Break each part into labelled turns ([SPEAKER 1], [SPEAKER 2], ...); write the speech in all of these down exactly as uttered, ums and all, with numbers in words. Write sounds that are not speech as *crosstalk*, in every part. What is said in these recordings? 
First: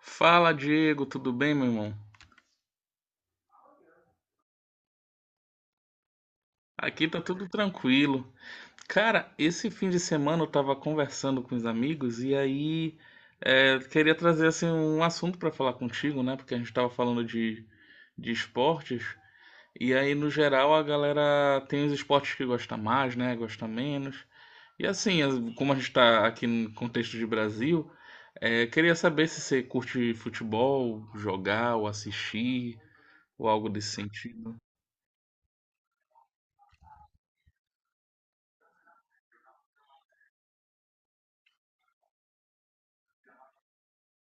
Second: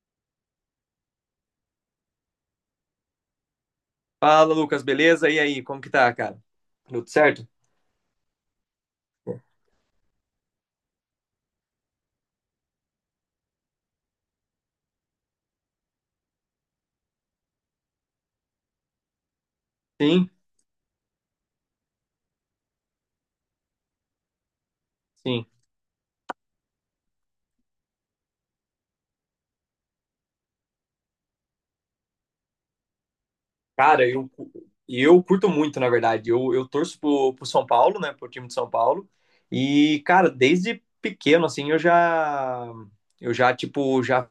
[SPEAKER 1] Fala, Diego, tudo bem, meu irmão?
[SPEAKER 2] Fala, Lucas, beleza? E aí, como que tá, cara? Tudo
[SPEAKER 1] Aqui tá
[SPEAKER 2] certo?
[SPEAKER 1] tudo tranquilo. Cara, esse fim de semana eu tava conversando com os amigos e aí é, queria trazer assim um assunto pra falar contigo, né? Porque a gente tava falando de, de esportes e aí no
[SPEAKER 2] Sim,
[SPEAKER 1] geral a galera tem os esportes que gosta mais, né? Gosta menos. E assim, as-
[SPEAKER 2] sim.
[SPEAKER 1] como a gente tá aqui no contexto de Brasil, é, queria saber se você curte futebol, jogar ou assistir ou algo desse
[SPEAKER 2] Cara, eu, cu-
[SPEAKER 1] sentido.
[SPEAKER 2] eu curto muito, na verdade. Eu, eu torço pro, pro São Paulo, né? Pro time de São Paulo. E, cara, desde pequeno, assim, eu já, eu já, tipo, já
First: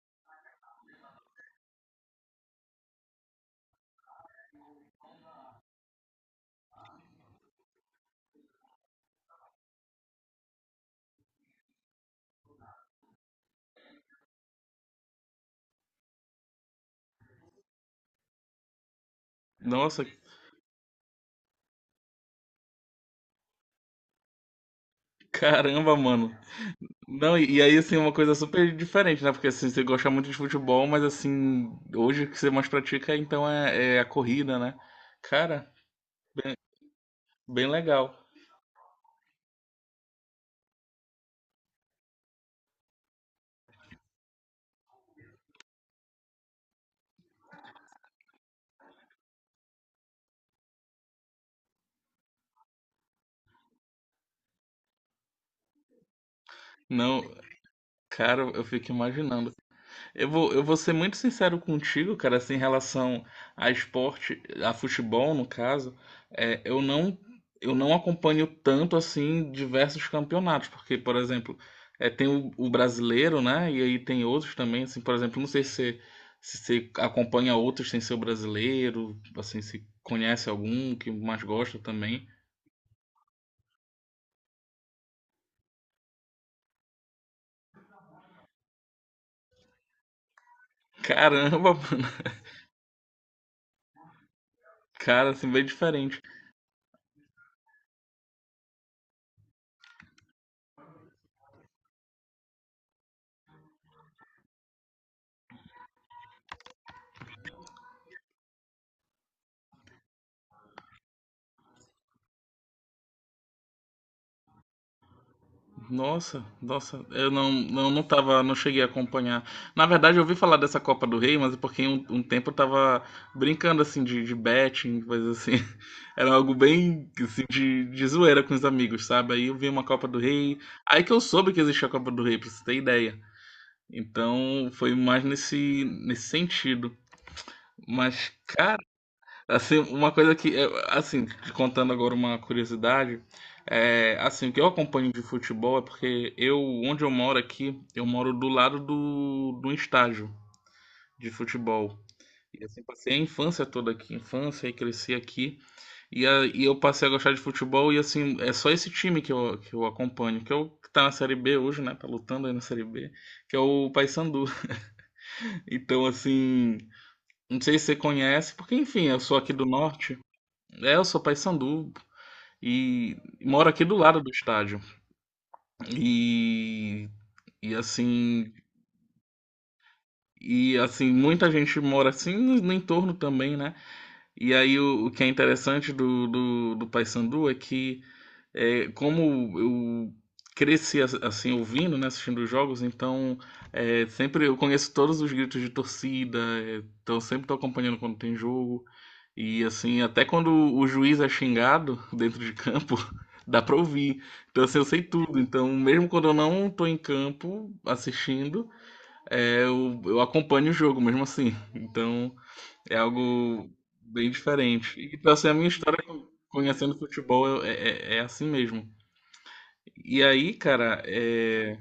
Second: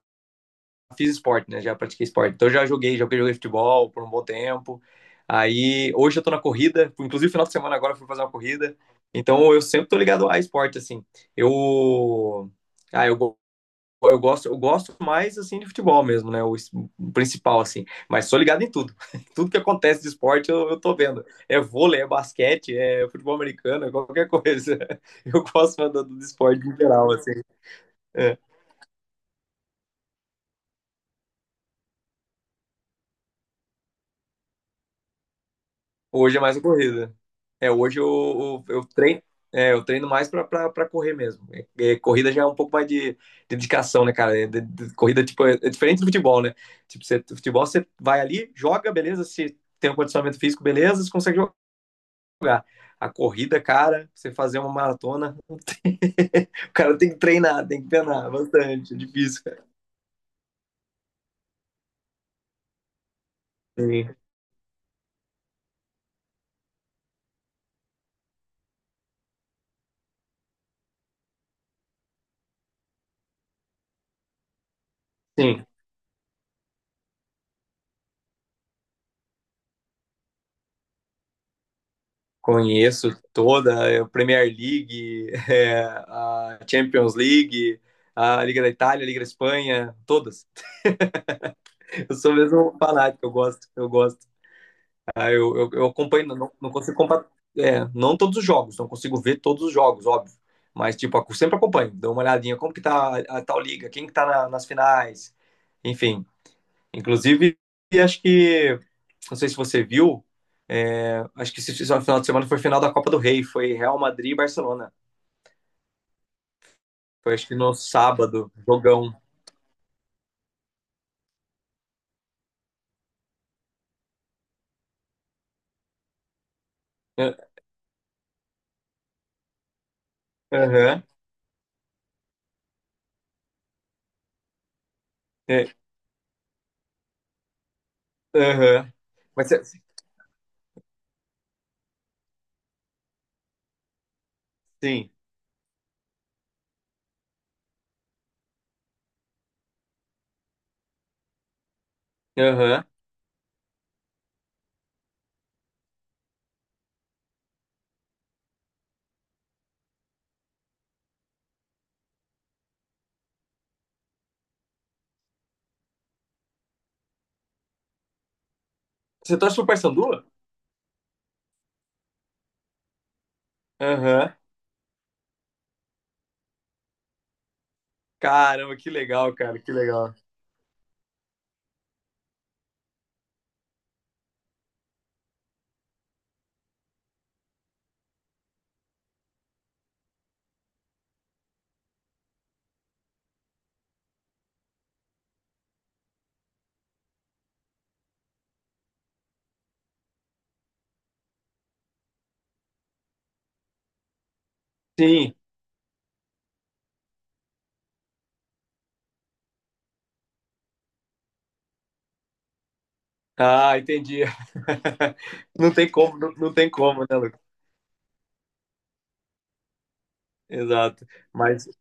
[SPEAKER 2] fiz esporte, né? Já pratiquei esporte. Então, eu já joguei, já joguei futebol por um bom tempo. Aí, hoje eu tô na corrida. Inclusive, final de semana agora eu fui fazer uma corrida. Então, eu sempre tô ligado a esporte, assim. Eu... Ah, eu eu gosto, eu gosto mais assim de futebol mesmo, né? O principal, assim. Mas sou ligado em tudo. *laughs* Tudo que acontece
[SPEAKER 1] Nossa,
[SPEAKER 2] de esporte, eu, eu tô vendo. É vôlei, é basquete, é futebol americano, é qualquer coisa. *laughs* Eu gosto
[SPEAKER 1] caramba,
[SPEAKER 2] do, do
[SPEAKER 1] mano.
[SPEAKER 2] esporte em geral, assim.
[SPEAKER 1] Não, e, e aí, assim, uma coisa
[SPEAKER 2] É.
[SPEAKER 1] super diferente, né? Porque, assim, você gosta muito de futebol, mas, assim, hoje o que você mais pratica, então, é, é a corrida, né? Cara,
[SPEAKER 2] Hoje é mais a corrida.
[SPEAKER 1] bem
[SPEAKER 2] É, hoje
[SPEAKER 1] legal.
[SPEAKER 2] eu, eu, eu treino. É, eu treino mais pra, pra, pra correr mesmo. É, é, corrida já é um pouco mais de dedicação, né, cara? É, de- de- corrida, tipo, é, é diferente do futebol, né? Tipo, você, futebol você vai ali, joga, beleza, se tem um condicionamento físico, beleza, você consegue lugar. A corrida, cara, você fazer uma maratona, não tem... *laughs* o cara tem que
[SPEAKER 1] Não,
[SPEAKER 2] treinar, tem que treinar
[SPEAKER 1] cara, eu fico
[SPEAKER 2] bastante, é difícil,
[SPEAKER 1] imaginando.
[SPEAKER 2] cara.
[SPEAKER 1] Eu vou, eu vou ser muito sincero contigo, cara, assim, em relação a
[SPEAKER 2] Sim,
[SPEAKER 1] esporte, a futebol, no caso, é, eu não, eu não acompanho tanto, assim, diversos campeonatos, porque, por exemplo, é, tem o, o, brasileiro, né, e aí tem outros também, assim, por exemplo, não sei
[SPEAKER 2] sim.
[SPEAKER 1] se se você acompanha outros sem ser o brasileiro, assim, se conhece algum que mais gosta também.
[SPEAKER 2] Conheço toda a Premier League, *laughs* é, a Champions League, a Liga da Itália, a Liga da Espanha, todas.
[SPEAKER 1] Caramba, *laughs* mano,
[SPEAKER 2] Eu sou mesmo um fanático, eu gosto, eu gosto.
[SPEAKER 1] cara,
[SPEAKER 2] Aí
[SPEAKER 1] assim,
[SPEAKER 2] Eu,
[SPEAKER 1] bem
[SPEAKER 2] eu, eu
[SPEAKER 1] diferente.
[SPEAKER 2] acompanho, não, não consigo comparar, é, não todos os jogos, não consigo ver todos os jogos, óbvio. Mas, tipo, ac- sempre acompanho, dou uma olhadinha, como que tá a, a tal liga, quem que tá na- nas finais, enfim. Inclusive, acho que, não sei se você viu, é, acho que esse final de semana foi final da Copa do Rei, foi Real Madrid e Barcelona.
[SPEAKER 1] Nossa, nossa, eu
[SPEAKER 2] Foi acho
[SPEAKER 1] não,
[SPEAKER 2] que no
[SPEAKER 1] não, não tava,
[SPEAKER 2] sábado,
[SPEAKER 1] não cheguei a
[SPEAKER 2] jogão.
[SPEAKER 1] acompanhar. Na verdade, eu ouvi falar dessa Copa do Rei, mas é porque um, um tempo eu tava brincando assim de, de betting, coisa assim. *laughs* Era algo bem assim,
[SPEAKER 2] É,
[SPEAKER 1] de, de zoeira com os amigos, sabe? Aí eu vi uma Copa do Rei.
[SPEAKER 2] aham,
[SPEAKER 1] Aí que eu soube que existia a Copa do Rei, pra você ter ideia. Então foi mais
[SPEAKER 2] é,
[SPEAKER 1] nesse, nesse sentido. Mas,
[SPEAKER 2] aham. Mas cê-
[SPEAKER 1] assim, uma coisa que, eu- assim, te contando agora uma curiosidade, é, assim, o que eu
[SPEAKER 2] sim,
[SPEAKER 1] acompanho de futebol é porque eu, onde eu moro aqui, eu moro do lado do, do, estádio de futebol. E assim,
[SPEAKER 2] aham.
[SPEAKER 1] passei a infância toda aqui, infância e cresci aqui. E, a- e eu passei a gostar de futebol e assim, é só esse time que eu, que eu acompanho, que é o que tá na Série B hoje, né? Tá lutando aí na Série B, que é o Paysandu. *laughs* Então, assim, não sei se você conhece, porque enfim, eu
[SPEAKER 2] Você
[SPEAKER 1] sou aqui
[SPEAKER 2] torce
[SPEAKER 1] do
[SPEAKER 2] pro
[SPEAKER 1] norte.
[SPEAKER 2] Paysandu?
[SPEAKER 1] É, eu sou Paysandu. E moro aqui do lado do
[SPEAKER 2] Aham.
[SPEAKER 1] estádio. E, e assim,
[SPEAKER 2] Caramba, que legal, cara, que legal.
[SPEAKER 1] e assim, muita gente mora assim no, no, entorno também, né? E aí o, o, que é interessante do, do, do Paysandu é que, É, como eu cresci as- assim ouvindo, né, assistindo os jogos, então é, sempre eu conheço todos os gritos de torcida, é, então eu sempre estou acompanhando quando tem jogo e assim até quando o juiz é xingado *laughs* dentro de campo *laughs* dá para ouvir, então assim eu sei
[SPEAKER 2] Sim,
[SPEAKER 1] tudo, então mesmo quando eu não estou em campo assistindo, é, eu, eu acompanho o jogo mesmo assim, então é algo
[SPEAKER 2] ah, entendi.
[SPEAKER 1] bem diferente. E
[SPEAKER 2] *laughs*
[SPEAKER 1] então assim a minha
[SPEAKER 2] Não tem
[SPEAKER 1] história
[SPEAKER 2] como, não, não tem
[SPEAKER 1] conhecendo
[SPEAKER 2] como, né, Lucas?
[SPEAKER 1] futebol é, é é assim mesmo. E aí, cara,
[SPEAKER 2] Exato. Mas
[SPEAKER 1] é...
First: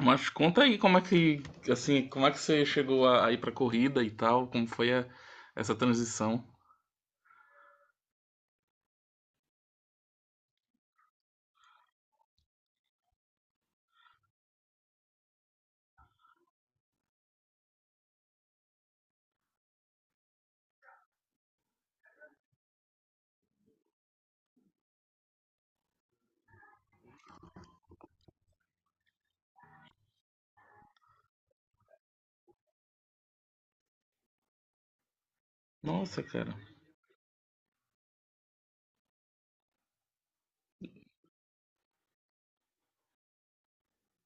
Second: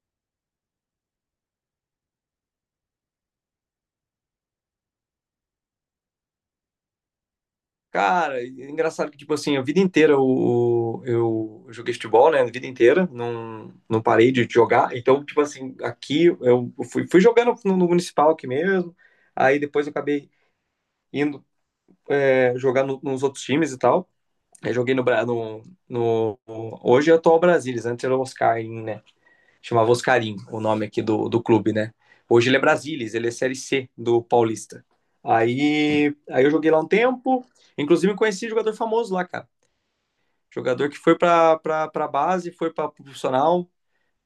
[SPEAKER 1] Mas conta aí como é que, assim, como é que você chegou a, a, ir pra corrida e tal, como foi a- essa transição?
[SPEAKER 2] cara, é engraçado que, tipo assim, a vida inteira eu, eu joguei futebol, né? A vida inteira, não, não parei de jogar. Então, tipo assim, aqui eu fui, fui jogando no, no municipal aqui mesmo. Aí depois eu acabei indo é, jogar no- nos outros times e tal. Aí joguei no, Bra- no, no, no- hoje é o atual Brasilis, antes era o Oscarim, né? Chamava Oscarim, o nome aqui do, do clube, né? Hoje ele é Brasilis, ele é Série C do Paulista. Aí,
[SPEAKER 1] Nossa,
[SPEAKER 2] aí eu
[SPEAKER 1] cara.
[SPEAKER 2] joguei lá um tempo, inclusive conheci um jogador famoso lá, cara. Jogador que foi para a base, foi para profissional,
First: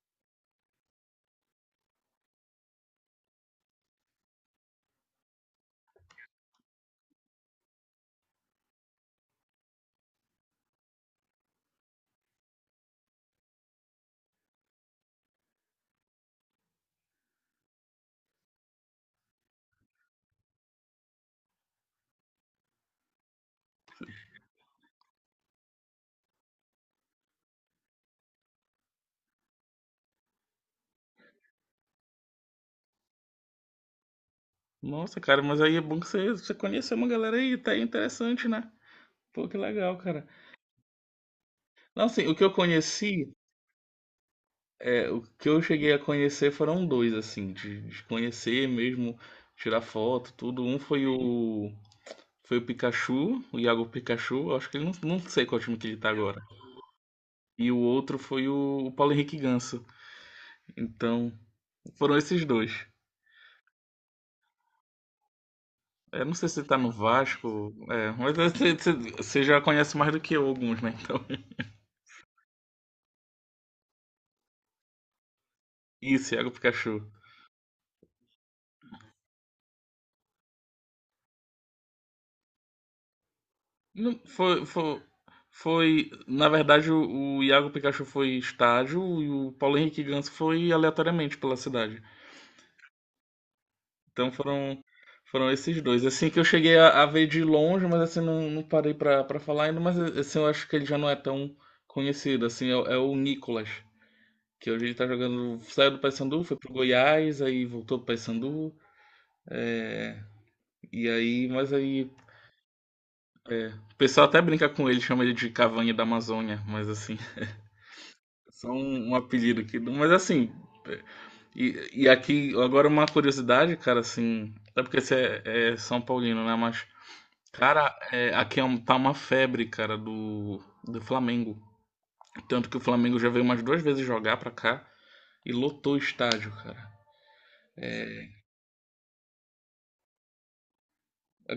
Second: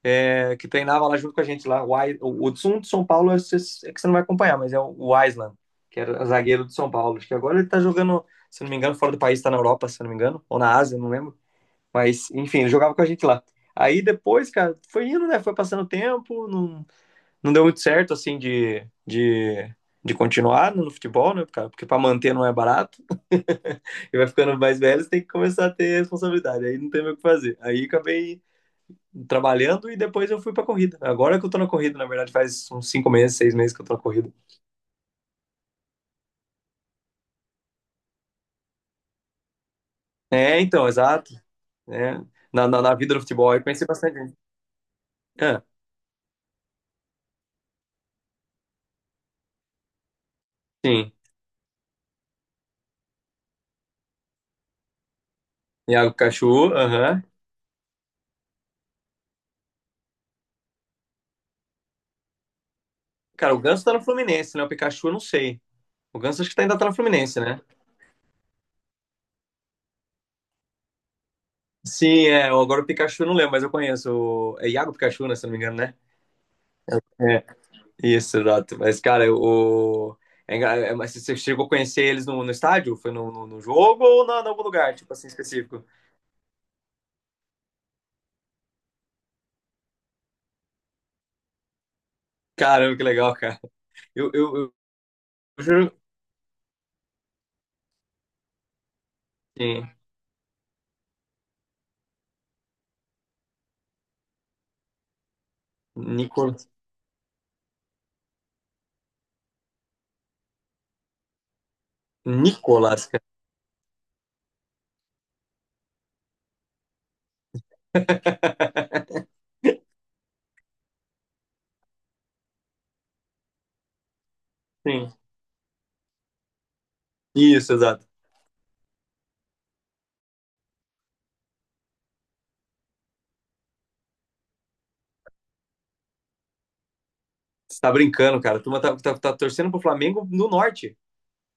[SPEAKER 2] é, que treinava lá junto com a gente lá. O, o, o de São Paulo é, é que você não vai acompanhar, mas é o Island, que era zagueiro de São Paulo. Acho que agora ele está jogando, se não me engano, fora do país, está na Europa, se não me engano, ou na Ásia, não lembro. Mas, enfim, ele jogava com a gente lá. Aí depois, cara, foi indo, né? Foi passando o tempo, não, não deu muito certo, assim, de, de, de continuar no futebol, né, cara? Porque para manter não é barato. E vai ficando mais velho, você tem que começar a ter responsabilidade. Aí não tem mais o que fazer. Aí acabei trabalhando e depois eu fui pra corrida. Agora que eu tô na corrida, na verdade, faz uns cinco meses, seis meses que eu tô na corrida.
[SPEAKER 1] Nossa, cara, mas aí é bom que você, você conheceu uma galera aí, tá aí interessante, né? Pô, que legal, cara.
[SPEAKER 2] É, então, exato.
[SPEAKER 1] Não,
[SPEAKER 2] É.
[SPEAKER 1] assim, o que eu
[SPEAKER 2] Na, na, na vida do
[SPEAKER 1] conheci,
[SPEAKER 2] futebol, eu pensei bastante nisso.
[SPEAKER 1] é, o que eu
[SPEAKER 2] Ah,
[SPEAKER 1] cheguei a conhecer foram dois, assim, de, de conhecer mesmo, tirar foto, tudo. Um foi
[SPEAKER 2] sim.
[SPEAKER 1] o, foi o Pikachu, o Iago Pikachu, eu acho que ele não, não sei qual time que ele tá
[SPEAKER 2] Iago
[SPEAKER 1] agora.
[SPEAKER 2] Pikachu, aham.
[SPEAKER 1] E o outro foi o, o Paulo Henrique Ganso. Então, foram esses dois.
[SPEAKER 2] Cara, o Ganso tá no Fluminense, né? O Pikachu eu não sei. O
[SPEAKER 1] Eu não
[SPEAKER 2] Ganso
[SPEAKER 1] sei
[SPEAKER 2] acho que
[SPEAKER 1] se
[SPEAKER 2] tá-
[SPEAKER 1] ele tá
[SPEAKER 2] ainda tá
[SPEAKER 1] no
[SPEAKER 2] no Fluminense, né?
[SPEAKER 1] Vasco, é, mas *laughs* você- você você já conhece mais do que eu alguns, né? Então, *laughs*
[SPEAKER 2] Sim, é. Agora o Pikachu eu não lembro, mas eu conheço. o- É Iago Pikachu, né? Se eu não me engano, né?
[SPEAKER 1] isso Iago Pikachu.
[SPEAKER 2] É, isso, exato. Mas, cara, o. é engra- é- mas Você chegou a conhecer eles no, no estádio? Foi no, no, no jogo
[SPEAKER 1] Não,
[SPEAKER 2] ou na, em algum
[SPEAKER 1] foi,
[SPEAKER 2] lugar,
[SPEAKER 1] foi,
[SPEAKER 2] tipo assim, específico?
[SPEAKER 1] foi, na verdade, o, o, Iago Pikachu foi estádio e o Paulo Henrique Ganso foi aleatoriamente pela cidade.
[SPEAKER 2] Caramba, que legal, cara. Eu,
[SPEAKER 1] Então,
[SPEAKER 2] eu,
[SPEAKER 1] foram, foram
[SPEAKER 2] eu
[SPEAKER 1] esses
[SPEAKER 2] juro.
[SPEAKER 1] dois. Assim que eu cheguei a, a, ver de longe, mas assim, não, não parei pra, pra falar ainda,
[SPEAKER 2] Sim.
[SPEAKER 1] mas assim, eu acho que ele já não é tão conhecido, assim, é, o- é o Nicolas. Que hoje ele tá jogando. Saiu do Paysandu,
[SPEAKER 2] Nico...
[SPEAKER 1] foi pro Goiás, aí voltou pro Paysandu. E aí, mas aí,
[SPEAKER 2] Nicolas, cara.
[SPEAKER 1] é, o pessoal até brinca com ele, chama ele de Cavanha da Amazônia, mas assim. *laughs* Só um,
[SPEAKER 2] *laughs*
[SPEAKER 1] um apelido aqui. Mas assim, é, E, e aqui, agora uma curiosidade, cara, assim. Até porque
[SPEAKER 2] Sim.
[SPEAKER 1] você é, é São Paulino, né? Mas,
[SPEAKER 2] Isso,
[SPEAKER 1] cara,
[SPEAKER 2] exato.
[SPEAKER 1] é, aqui é um- tá uma febre, cara, do, do, Flamengo. Tanto que o Flamengo já veio umas duas vezes jogar pra cá e lotou o estádio, cara.
[SPEAKER 2] Você tá brincando, cara. A turma tá, tá, tá torcendo pro Flamengo no norte.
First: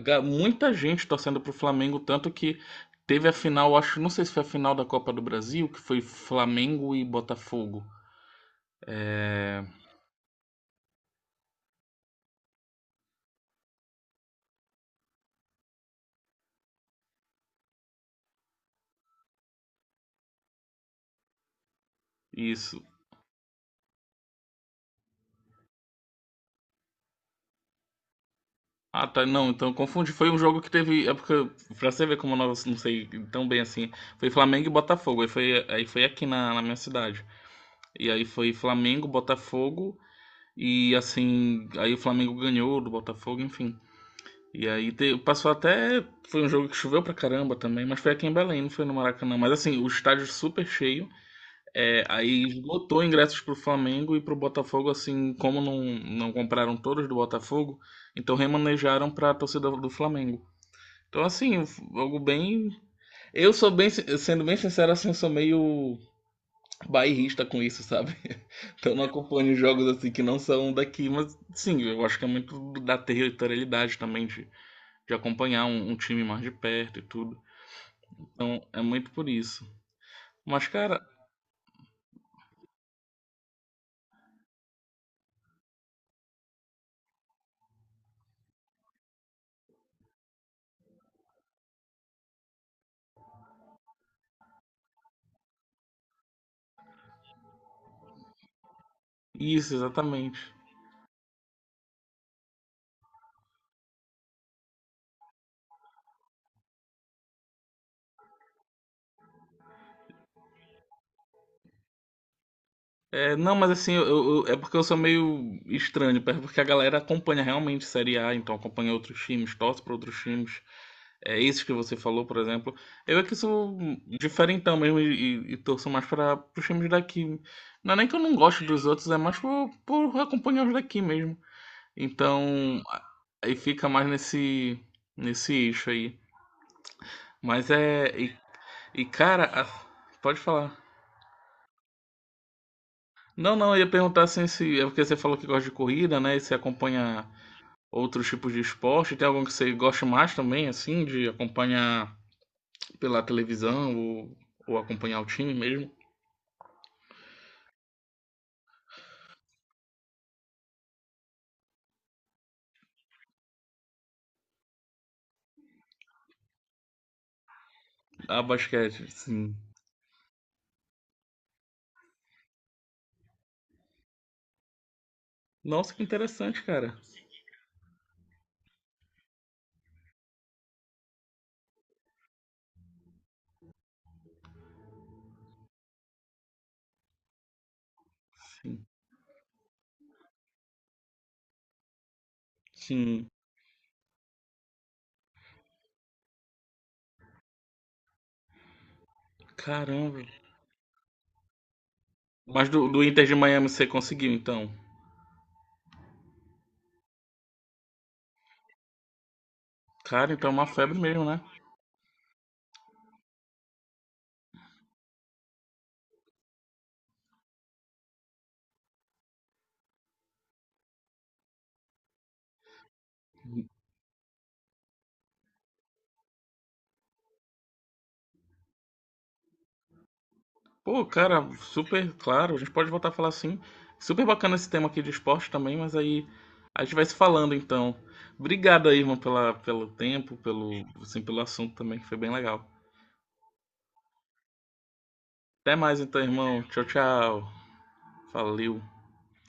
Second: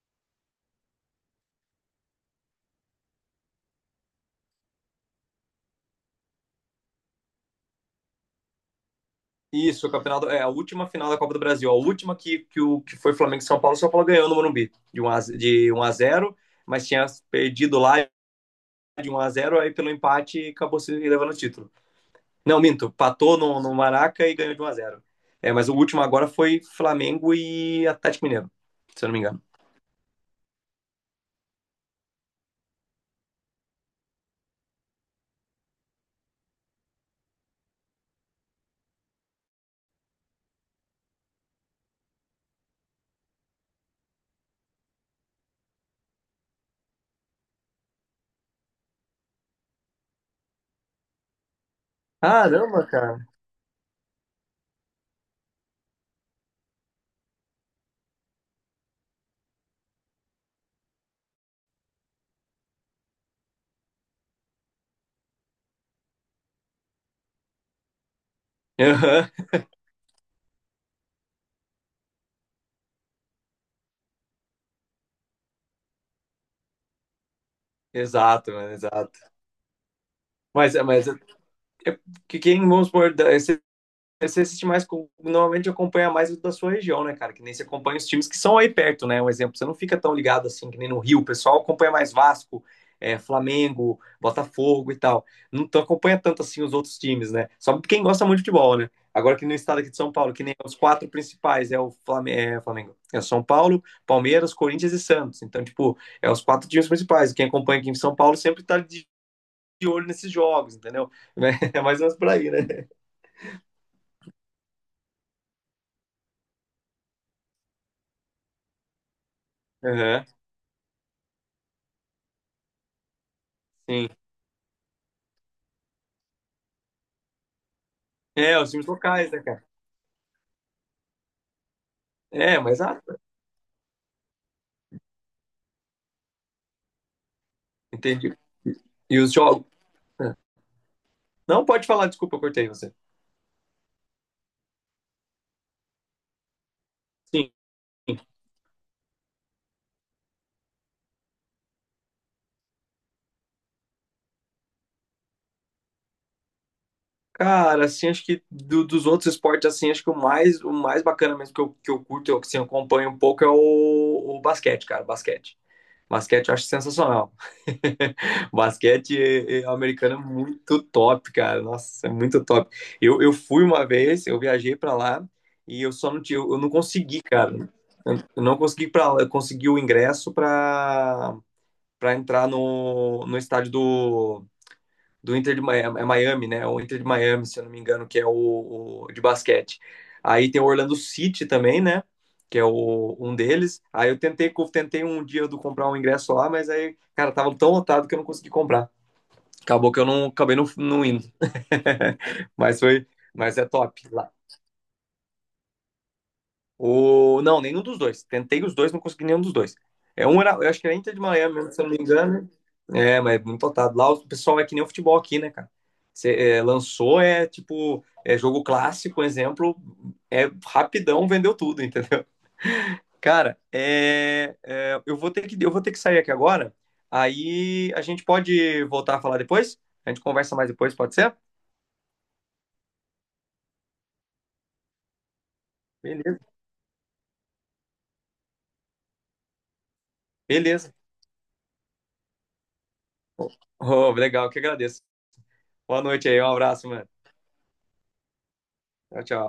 [SPEAKER 1] Ga- Muita gente torcendo pro Flamengo, tanto que teve a final, acho, não sei se foi a final da Copa do Brasil, que foi Flamengo e Botafogo. É,
[SPEAKER 2] Isso, o campeonato, é a última final da Copa do Brasil, a última que, que, o, que foi Flamengo e São Paulo. São Paulo ganhou no Morumbi de um a, zero, de um a zero, mas tinha perdido lá de um a zero, aí pelo empate acabou se levando o título. Não,
[SPEAKER 1] isso.
[SPEAKER 2] minto, patou no, no Maraca e ganhou de um a zero. É, mas o último agora foi Flamengo e Atlético Mineiro, se
[SPEAKER 1] Ah,
[SPEAKER 2] eu não me
[SPEAKER 1] tá,
[SPEAKER 2] engano.
[SPEAKER 1] não, então eu confundi. Foi um jogo que teve, é porque pra você ver como eu não, não sei tão bem assim, foi Flamengo e Botafogo. Aí foi, aí foi aqui na, na minha cidade. E aí foi Flamengo, Botafogo e assim, aí o Flamengo ganhou do Botafogo, enfim. E aí te- passou até. Foi um jogo que choveu pra caramba também, mas foi aqui em Belém, não foi no Maracanã. Mas assim, o estádio é super cheio. É, aí
[SPEAKER 2] Caramba,
[SPEAKER 1] esgotou
[SPEAKER 2] cara.
[SPEAKER 1] ingressos pro Flamengo e pro Botafogo, assim, como não, não compraram todos do Botafogo, então remanejaram pra torcida do Flamengo. Então, assim, algo bem. Eu sou bem, sin- sendo bem sincero, assim, eu sou meio bairrista com isso, sabe? *laughs* Então não
[SPEAKER 2] Aham.
[SPEAKER 1] acompanho
[SPEAKER 2] *laughs*
[SPEAKER 1] jogos assim que não são daqui, mas sim, eu acho que é muito da territorialidade também de de acompanhar um, um time mais de perto e tudo.
[SPEAKER 2] Exato,
[SPEAKER 1] Então
[SPEAKER 2] mano,
[SPEAKER 1] é muito
[SPEAKER 2] exato.
[SPEAKER 1] por isso. Mas,
[SPEAKER 2] Mas,
[SPEAKER 1] cara,
[SPEAKER 2] mas é, é, que quem, vamos supor, da- esse- você assiste mais, normalmente acompanha mais o da sua região, né, cara? Que nem você acompanha os times que são aí perto, né? Um exemplo, você não fica tão ligado assim que nem no Rio, o pessoal acompanha mais Vasco, é, Flamengo, Botafogo e tal. Não acompanha tanto assim os outros times, né? Só quem gosta muito de futebol, né? Agora que no
[SPEAKER 1] isso
[SPEAKER 2] estado aqui de São Paulo,
[SPEAKER 1] exatamente.
[SPEAKER 2] que nem os quatro principais, é o é, Flamengo, é São Paulo, Palmeiras, Corinthians e Santos. Então, tipo, é os quatro times principais. Quem acompanha aqui em São Paulo sempre tá de olho nesses jogos, entendeu? *laughs* É mais ou menos por aí, né?
[SPEAKER 1] É, não, mas assim, eu, eu- é porque eu sou meio estranho, é porque a galera acompanha realmente Série A, então acompanha outros times, torce para outros
[SPEAKER 2] Aham,
[SPEAKER 1] times. É, esses que você falou, por exemplo. Eu é que sou
[SPEAKER 2] sim.
[SPEAKER 1] diferentão mesmo e, e, e torço mais para os times daqui. Não é nem que eu não
[SPEAKER 2] É,
[SPEAKER 1] gosto
[SPEAKER 2] os
[SPEAKER 1] dos
[SPEAKER 2] times
[SPEAKER 1] outros, é
[SPEAKER 2] locais,
[SPEAKER 1] mais
[SPEAKER 2] né, cara?
[SPEAKER 1] por, por, acompanhar os daqui mesmo.
[SPEAKER 2] É,
[SPEAKER 1] Então,
[SPEAKER 2] mas ah,
[SPEAKER 1] a- aí fica mais nesse, nesse eixo aí. Mas é.
[SPEAKER 2] entendi.
[SPEAKER 1] E, e,
[SPEAKER 2] E os
[SPEAKER 1] cara,
[SPEAKER 2] jogos.
[SPEAKER 1] a- pode falar.
[SPEAKER 2] Não pode falar, desculpa, eu cortei você.
[SPEAKER 1] Não, não, eu ia perguntar assim se. É porque você falou que gosta de corrida, né? E você acompanha
[SPEAKER 2] Sim.
[SPEAKER 1] outros tipos de esporte. Tem algum que você gosta mais também, assim, de acompanhar pela televisão ou, ou, acompanhar o time mesmo?
[SPEAKER 2] Cara, assim, acho que do- dos outros esportes, assim, acho que o mais, o mais bacana mesmo que eu, que eu curto, eu, assim, eu acompanho um pouco, é o, o basquete, cara, o basquete. Basquete eu acho sensacional.
[SPEAKER 1] Ah,
[SPEAKER 2] *laughs*
[SPEAKER 1] basquete, sim.
[SPEAKER 2] Basquete americano é muito top, cara. Nossa, é muito top. Eu, eu fui uma vez, eu viajei pra lá e eu
[SPEAKER 1] Nossa, que
[SPEAKER 2] só não tinha, eu
[SPEAKER 1] interessante,
[SPEAKER 2] não
[SPEAKER 1] cara.
[SPEAKER 2] consegui, cara. Eu eu não consegui para, eu consegui o ingresso pra para entrar no, no estádio do do Inter de Miami, é é Miami, né? É o Inter de Miami, se eu não me engano, que é
[SPEAKER 1] Sim.
[SPEAKER 2] o, o de basquete. Aí tem o Orlando City também, né? Que é o,
[SPEAKER 1] Sim.
[SPEAKER 2] um deles. Aí eu tentei, tentei um dia do comprar um ingresso lá, mas aí, cara, tava tão lotado que eu não consegui comprar. Acabou que eu
[SPEAKER 1] Caramba.
[SPEAKER 2] não acabei não, não indo. *laughs*
[SPEAKER 1] Mas
[SPEAKER 2] Mas
[SPEAKER 1] do, do
[SPEAKER 2] foi,
[SPEAKER 1] Inter de
[SPEAKER 2] mas é
[SPEAKER 1] Miami você
[SPEAKER 2] top. Lá
[SPEAKER 1] conseguiu, então?
[SPEAKER 2] o... Não, nenhum dos dois. Tentei os dois, não consegui nenhum dos dois. É
[SPEAKER 1] Cara,
[SPEAKER 2] um
[SPEAKER 1] então
[SPEAKER 2] era,
[SPEAKER 1] é uma
[SPEAKER 2] eu acho que
[SPEAKER 1] febre
[SPEAKER 2] era Inter de
[SPEAKER 1] mesmo, né?
[SPEAKER 2] Miami, mesmo, se eu não me engano. É, mas é muito lotado. Lá o pessoal é que nem o futebol aqui, né, cara? Você é, lançou, é tipo, é jogo clássico, exemplo, é rapidão, vendeu tudo, entendeu? Cara, é, é, eu vou ter que, eu vou ter que sair aqui agora. Aí a gente pode voltar a falar depois? A gente conversa mais depois,
[SPEAKER 1] Pô,
[SPEAKER 2] pode ser?
[SPEAKER 1] cara, super claro. A gente pode voltar a falar assim. Super bacana esse tema aqui de esporte também, mas aí
[SPEAKER 2] Beleza.
[SPEAKER 1] a gente vai se falando então. Obrigado aí, irmão, pela, pelo tempo, pelo,
[SPEAKER 2] Beleza.
[SPEAKER 1] assim, pelo assunto também, que foi bem legal.
[SPEAKER 2] Oh, legal, que agradeço.
[SPEAKER 1] Até mais
[SPEAKER 2] Boa
[SPEAKER 1] então,
[SPEAKER 2] noite aí, um
[SPEAKER 1] irmão. Tchau,
[SPEAKER 2] abraço, mano.
[SPEAKER 1] tchau. Valeu.
[SPEAKER 2] Tchau, tchau.